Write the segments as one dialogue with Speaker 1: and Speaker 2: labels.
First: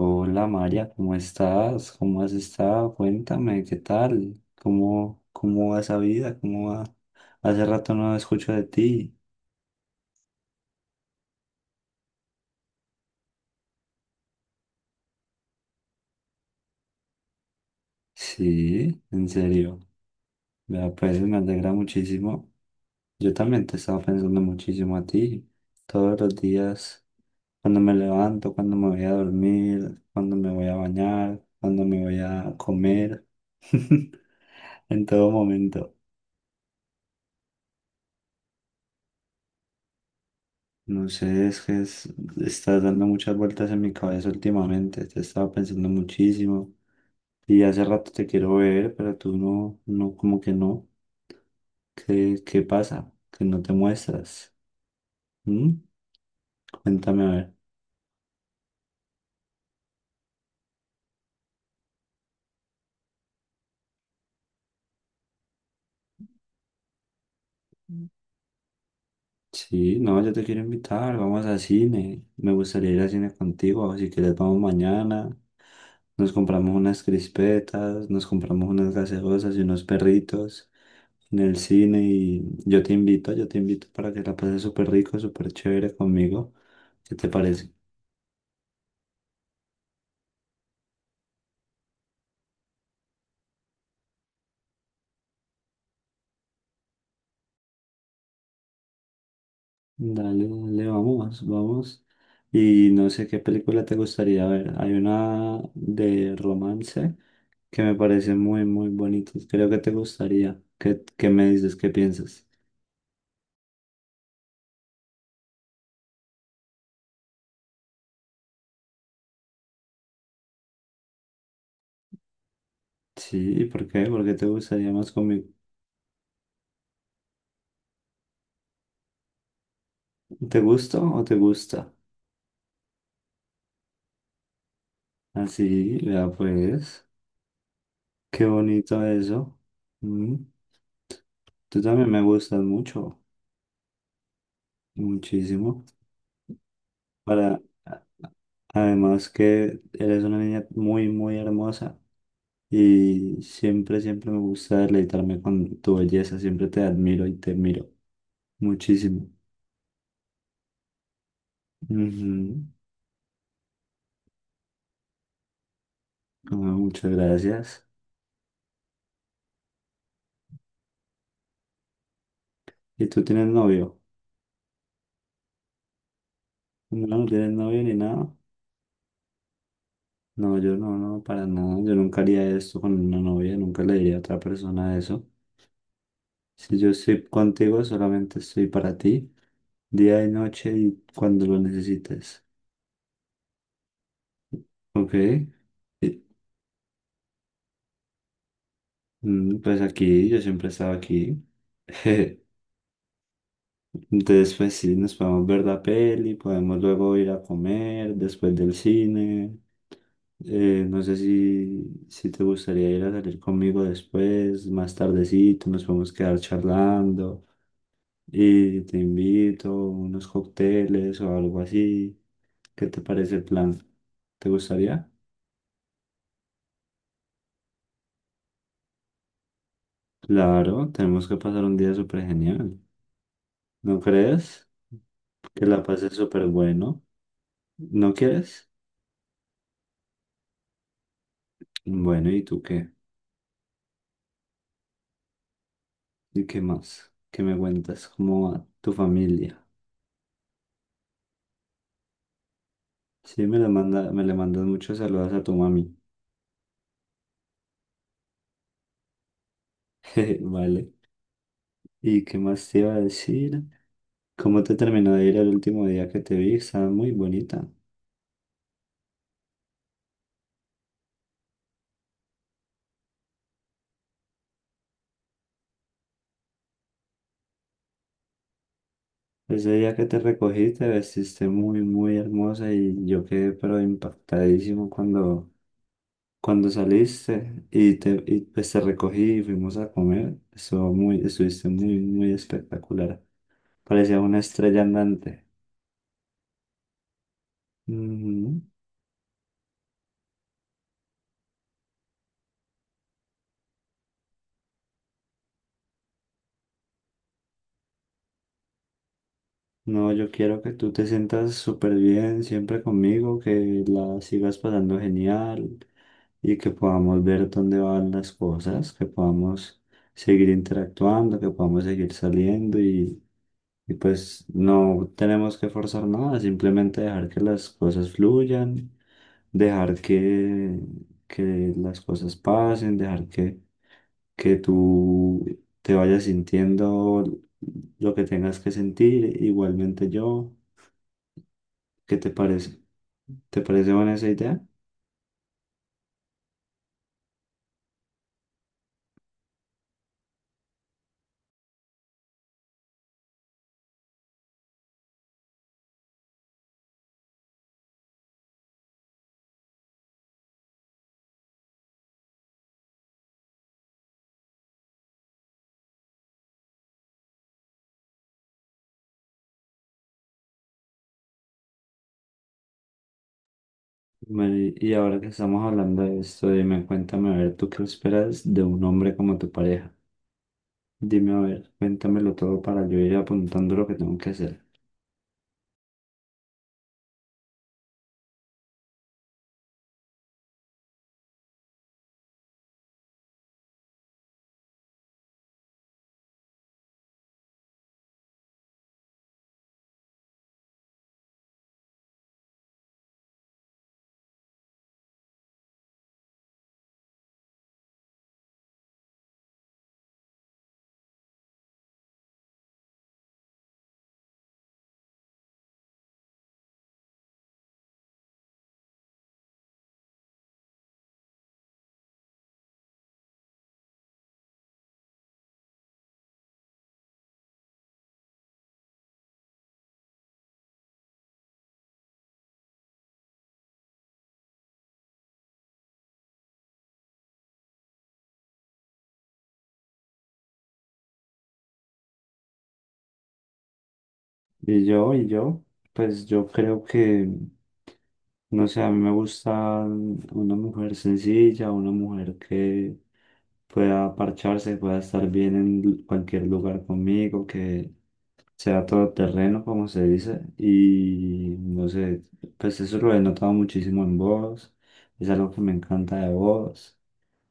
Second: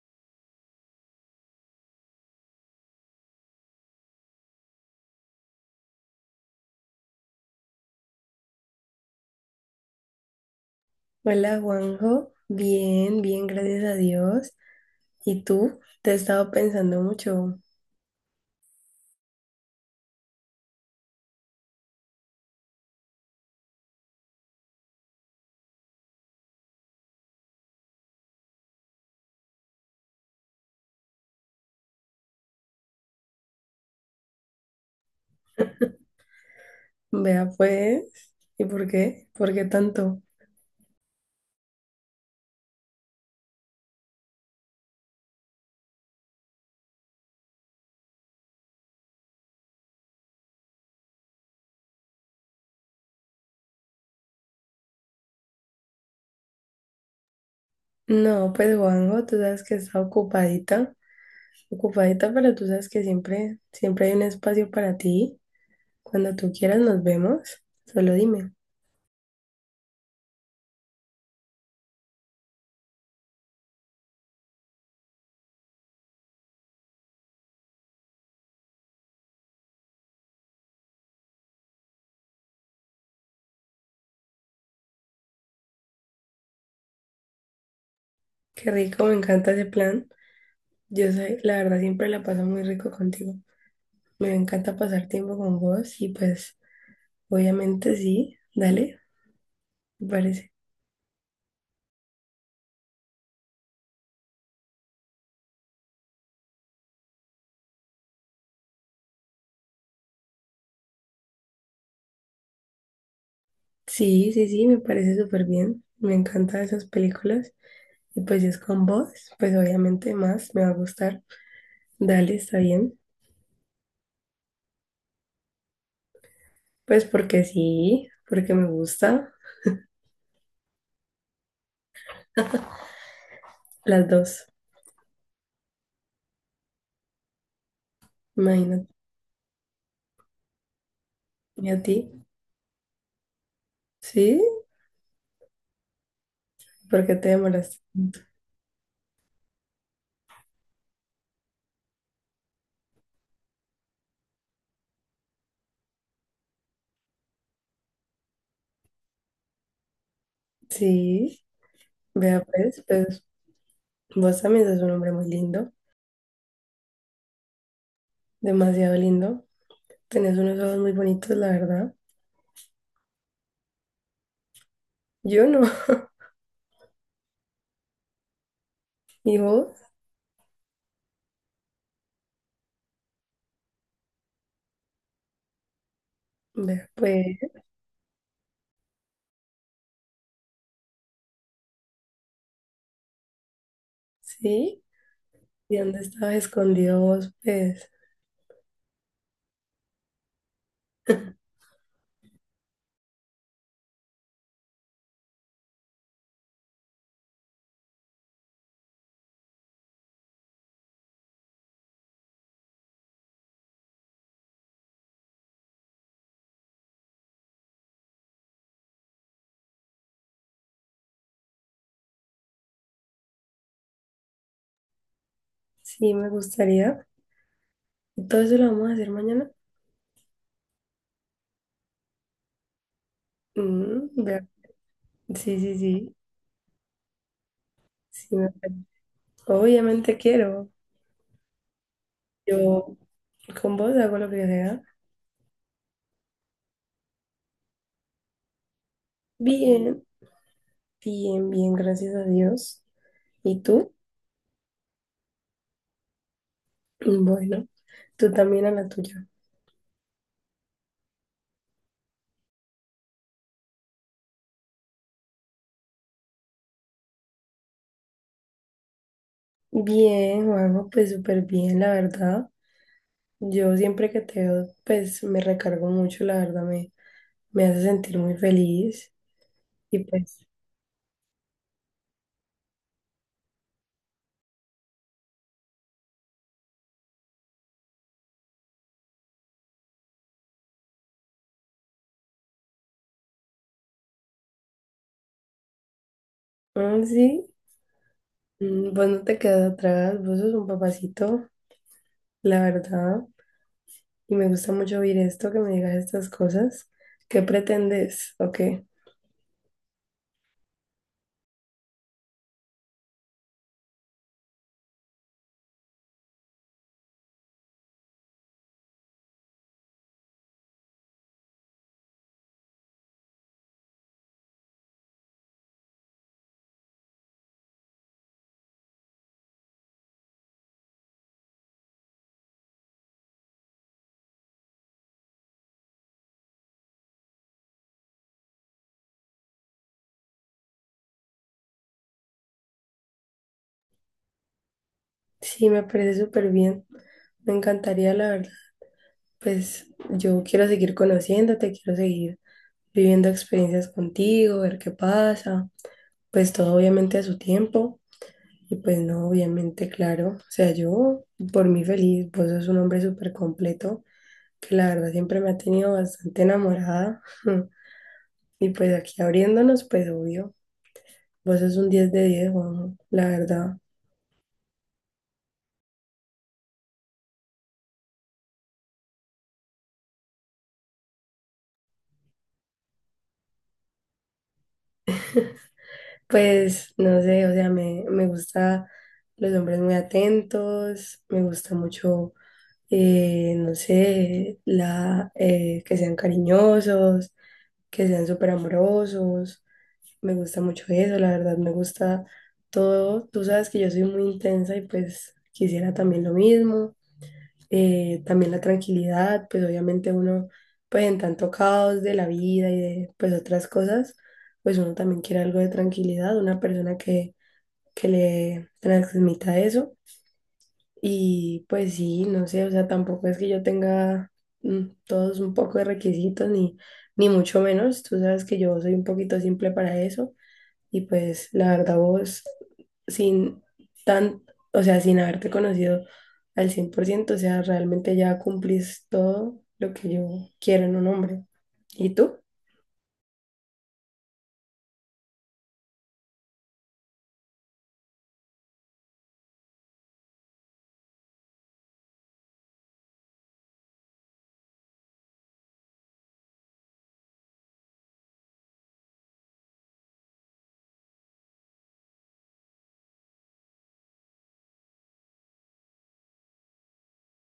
Speaker 1: Hola María, ¿cómo estás? ¿Cómo has estado? Cuéntame, ¿qué tal? ¿Cómo va esa vida? ¿Cómo va? Hace rato no escucho de ti.
Speaker 2: Hola Juanjo, bien, bien, gracias a Dios. ¿Y tú? Te he estado pensando mucho.
Speaker 1: Sí, en serio. Vea, pues me alegra muchísimo. Yo también te estaba pensando muchísimo a ti. Todos los días, cuando me levanto, cuando me voy a dormir, cuando me voy a bañar, cuando me voy a comer, en todo momento.
Speaker 2: Vea pues, ¿y por qué? ¿Por qué tanto?
Speaker 1: No sé, estás dando muchas vueltas en mi cabeza últimamente, te he estado pensando muchísimo y hace rato te quiero ver, pero tú no, como que no. ¿Qué pasa? Que no te muestras. ¿Mm? Cuéntame a ver.
Speaker 2: No, pues Juanjo, tú sabes que está ocupadita, ocupadita, pero tú sabes que siempre, siempre hay un espacio para ti. Cuando tú quieras nos vemos, solo dime.
Speaker 1: Sí, no, yo te quiero invitar, vamos a cine. Me gustaría ir a cine contigo, si quieres vamos mañana. Nos compramos unas crispetas, nos compramos unas gaseosas y unos perritos en el cine y yo te invito para que la pases súper rico, súper chévere conmigo. ¿Qué te parece?
Speaker 2: Qué rico, me encanta ese plan. Yo sé, la verdad siempre la paso muy rico contigo. Me encanta pasar tiempo con vos y pues, obviamente sí, dale, me
Speaker 1: Dale,
Speaker 2: parece.
Speaker 1: dale, vamos, vamos. Y no sé qué película te gustaría ver. Hay una de romance que me parece muy, muy bonita. Creo que te gustaría. ¿Qué me dices? ¿Qué piensas?
Speaker 2: Sí, sí, sí, me parece súper bien. Me encantan esas películas. Y pues si es con vos, pues obviamente más me va a gustar. Dale, está bien.
Speaker 1: Sí, ¿por qué? ¿Por qué te gustaría más conmigo?
Speaker 2: Pues porque sí, porque me gusta.
Speaker 1: ¿Te gusto o te gusta?
Speaker 2: Las dos,
Speaker 1: Así, vea pues. Qué
Speaker 2: imagínate.
Speaker 1: bonito eso. Mm,
Speaker 2: ¿Y a
Speaker 1: tú
Speaker 2: ti?
Speaker 1: también me gustas mucho.
Speaker 2: Sí,
Speaker 1: Muchísimo.
Speaker 2: porque te
Speaker 1: Para,
Speaker 2: demoras.
Speaker 1: a- Además que eres una niña muy, muy hermosa y siempre, siempre me gusta deleitarme con tu belleza, siempre te admiro y te miro muchísimo.
Speaker 2: Sí, vea
Speaker 1: Ujú.
Speaker 2: pues, pues vos también sos un hombre muy lindo,
Speaker 1: Ah, muchas gracias.
Speaker 2: demasiado lindo. Tenés unos ojos muy bonitos, la verdad.
Speaker 1: ¿Y tú tienes novio?
Speaker 2: Yo no.
Speaker 1: No, no tienes novio ni nada.
Speaker 2: ¿Y vos?
Speaker 1: No, yo no, para nada. Yo nunca haría esto con una novia, nunca le diría a otra persona eso. Si yo
Speaker 2: Vea
Speaker 1: estoy
Speaker 2: pues,
Speaker 1: contigo, solamente estoy para ti, día y noche y cuando lo necesites.
Speaker 2: sí.
Speaker 1: ¿Ok?
Speaker 2: ¿Y dónde estabas escondido vos, pues?
Speaker 1: Pues aquí, yo siempre he estado aquí. Entonces, pues sí, nos podemos ver la peli, podemos luego ir a comer después del cine. No sé si te gustaría ir a salir conmigo después, más tardecito, nos podemos quedar charlando y te invito unos cócteles o algo así. ¿Qué te parece el plan? ¿Te gustaría?
Speaker 2: Sí, me gustaría. Todo eso lo vamos a hacer mañana.
Speaker 1: Claro, tenemos que pasar un día súper genial. ¿No
Speaker 2: Mm, vea.
Speaker 1: crees?
Speaker 2: Sí,
Speaker 1: Que
Speaker 2: sí,
Speaker 1: la pases
Speaker 2: sí.
Speaker 1: súper bueno. ¿No
Speaker 2: Sí, me
Speaker 1: quieres?
Speaker 2: parece. Obviamente quiero.
Speaker 1: Bueno, ¿y tú qué?
Speaker 2: Yo con vos hago lo que sea.
Speaker 1: ¿Y qué más? ¿Qué me cuentas? ¿Cómo va tu familia?
Speaker 2: Bien, bien, bien, gracias a Dios.
Speaker 1: Sí,
Speaker 2: ¿Y tú?
Speaker 1: me le mandas muchos saludos a tu mami.
Speaker 2: Mm, bueno, tú también a la tuya.
Speaker 1: Jeje, vale. ¿Y qué más te iba a decir? ¿Cómo te terminó de ir el último día que te vi? Estabas muy bonita.
Speaker 2: Bien, Juanjo, pues súper bien, la verdad. Yo siempre que te veo, pues me recargo mucho, la verdad, me hace sentir muy feliz.
Speaker 1: Ese día
Speaker 2: Y
Speaker 1: que te
Speaker 2: pues,
Speaker 1: recogí te vestiste muy, muy hermosa y yo quedé pero impactadísimo cuando saliste y pues te recogí y fuimos a comer. Estuviste muy, muy espectacular. Parecía una estrella andante.
Speaker 2: mm, sí.
Speaker 1: Ujú.
Speaker 2: Mm, pues no te quedas atrás, vos sos un papacito, la verdad. Y me gusta mucho oír esto, que me digas estas cosas. ¿Qué pretendes? ¿O qué?
Speaker 1: No, yo quiero que tú te sientas súper bien siempre conmigo, que la sigas pasando genial y que podamos ver dónde van las cosas, que podamos seguir interactuando, que podamos seguir saliendo y pues no tenemos que forzar nada, simplemente dejar que las cosas fluyan, dejar que, que las cosas pasen, dejar que tú te vayas sintiendo lo que tengas que sentir, igualmente yo. ¿Qué te parece? ¿Te parece buena esa idea?
Speaker 2: Sí, me parece súper bien. Me encantaría, la verdad. Pues yo quiero seguir conociéndote, quiero seguir viviendo experiencias contigo, ver qué pasa. Pues todo obviamente a su tiempo. Y pues no, obviamente, claro. O sea, yo por mí feliz, vos sos un hombre súper completo, que la verdad siempre me ha tenido bastante enamorada. Y pues aquí abriéndonos, pues obvio, vos sos un 10 de 10 Juanjo, la verdad.
Speaker 1: Y ahora que estamos hablando de esto, dime, cuéntame, a ver, ¿tú qué esperas de un hombre como tu pareja? Dime, a ver, cuéntamelo todo para yo ir apuntando lo que tengo que hacer.
Speaker 2: Pues no sé, o sea, me gusta los hombres muy atentos, me gusta mucho, no sé, que sean cariñosos, que sean súper amorosos, me gusta mucho eso, la verdad, me gusta todo. Tú sabes que yo soy muy intensa y pues quisiera también lo mismo. También la tranquilidad, pues obviamente uno, pues en tanto caos de la vida y de pues otras cosas, pues uno también quiere algo de tranquilidad, una persona que le transmita eso. Y pues sí, no sé, o sea, tampoco es que yo tenga todos un poco de requisitos, ni mucho menos, tú sabes que yo soy un poquito simple para eso. Y pues la verdad vos, sin tan, o sea, sin haberte conocido al 100%, o sea, realmente ya cumplís todo lo que yo quiero en un hombre. ¿Y tú?
Speaker 1: Y yo, y yo, pues yo creo no sé, a mí me gusta una mujer sencilla, una mujer que pueda parcharse, pueda estar bien en cualquier lugar conmigo, que sea todoterreno, como se dice. Y no sé, pues eso lo he notado muchísimo en vos, es algo que me encanta de vos.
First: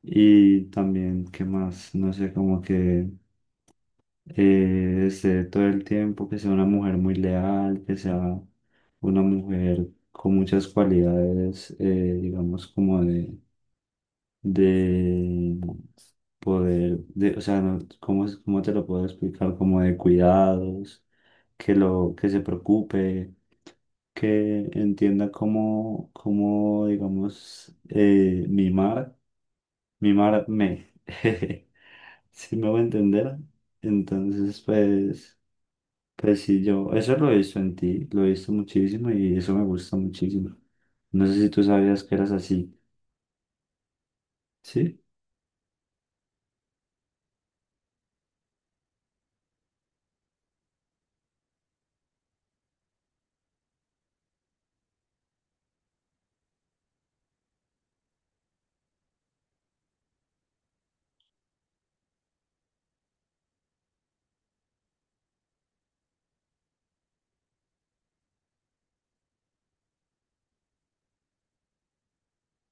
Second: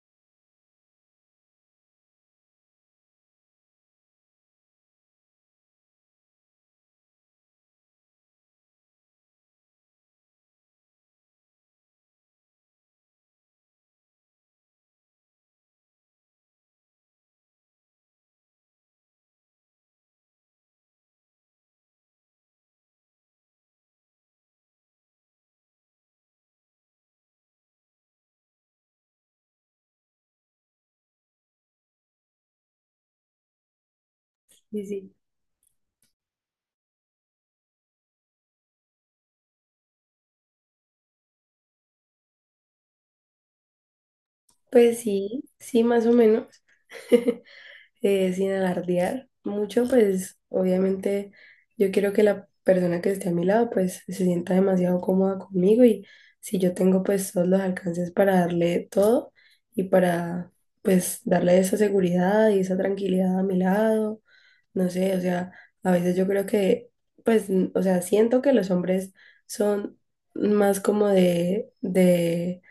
Speaker 1: Y también, ¿qué más? No sé, como que esté todo el tiempo, que sea una mujer muy leal, que sea una mujer con muchas cualidades, digamos, como de de poder, de, o sea, no, ¿cómo, cómo te lo puedo explicar? Como de cuidados, que se preocupe, que entienda cómo, digamos, mimar, mimarme. Si me voy a entender, entonces
Speaker 2: Sí, sí.
Speaker 1: pues, pues sí, yo, eso lo he visto en ti, lo he visto muchísimo y eso me gusta muchísimo. No sé si tú sabías que eras así, ¿sí?
Speaker 2: Pues sí, sí, más o menos. Sin alardear mucho, pues obviamente yo quiero que la persona que esté a mi lado pues se sienta demasiado cómoda conmigo y si yo tengo pues todos los alcances para darle todo y para pues darle esa seguridad y esa tranquilidad a mi lado, no sé, o sea, a veces yo creo que pues, o sea, siento que los hombres son más como de, de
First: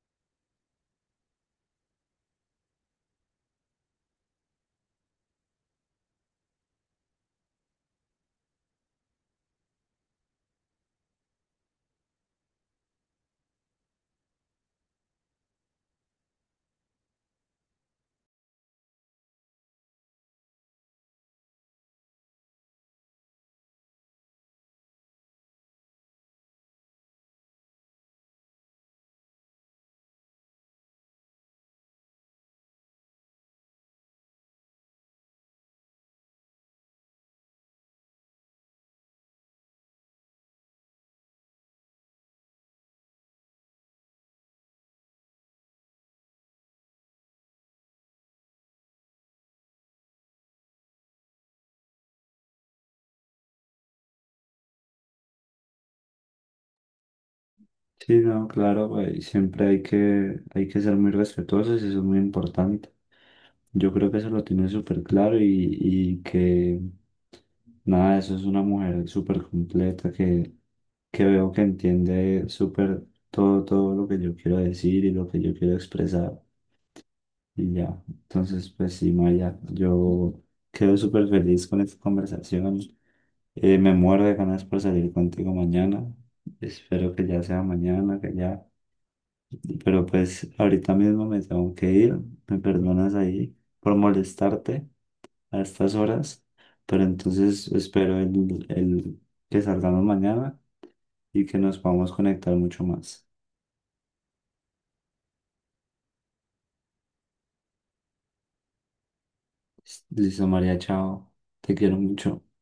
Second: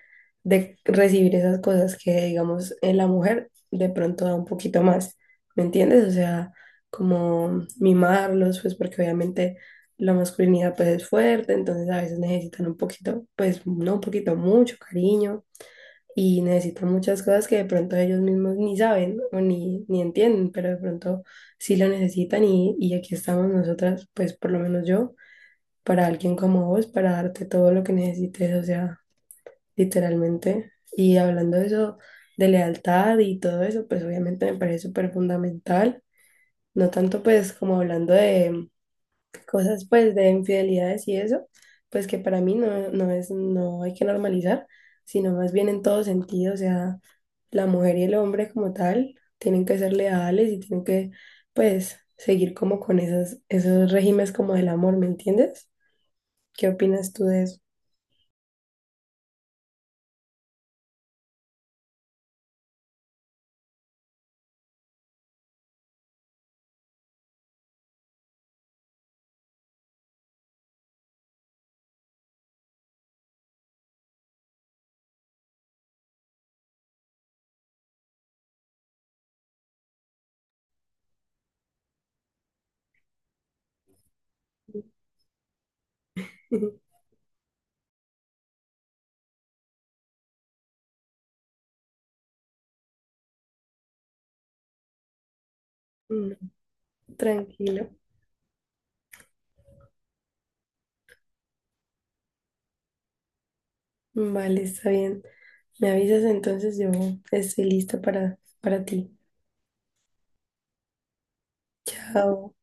Speaker 2: de recibir esas cosas que, digamos, en la mujer de pronto da un poquito más, ¿me entiendes? O sea, como mimarlos, pues porque obviamente la masculinidad pues es fuerte, entonces a veces necesitan un poquito, pues no un poquito, mucho cariño y necesitan muchas cosas que de pronto ellos mismos ni saben o ni, ni entienden, pero de pronto sí lo necesitan y aquí estamos nosotras, pues por lo menos yo, para alguien como vos, para darte todo lo que necesites, o sea literalmente. Y hablando de eso, de lealtad y todo eso, pues obviamente me parece súper fundamental. No tanto pues como hablando de cosas pues de infidelidades y eso, pues que para mí no, no es, no hay que normalizar, sino más bien en todo sentido, o sea, la mujer y el hombre como tal tienen que ser leales y tienen que pues seguir como con esas, esos regímenes como del amor, ¿me entiendes? ¿Qué opinas tú de eso?
Speaker 1: Sí, no, claro, güey, siempre hay hay que ser muy respetuosos eso es muy importante. Yo creo que eso lo tiene súper claro y que nada, eso es una mujer súper completa que veo que entiende súper todo, todo lo que yo quiero decir y lo que yo quiero expresar y ya. Entonces, pues sí, Maya, yo quedo súper feliz con esta conversación. Me muero de ganas por salir contigo mañana. Espero que ya sea mañana, que ya pero pues ahorita mismo me tengo que ir, me perdonas ahí por molestarte a estas
Speaker 2: Mm,
Speaker 1: horas, pero entonces
Speaker 2: tranquilo.
Speaker 1: espero el que salgamos mañana y que nos podamos conectar mucho más.
Speaker 2: Vale, está bien. Me avisas entonces, yo estoy lista para ti.
Speaker 1: Listo, María, chao, te quiero mucho.
Speaker 2: Chao.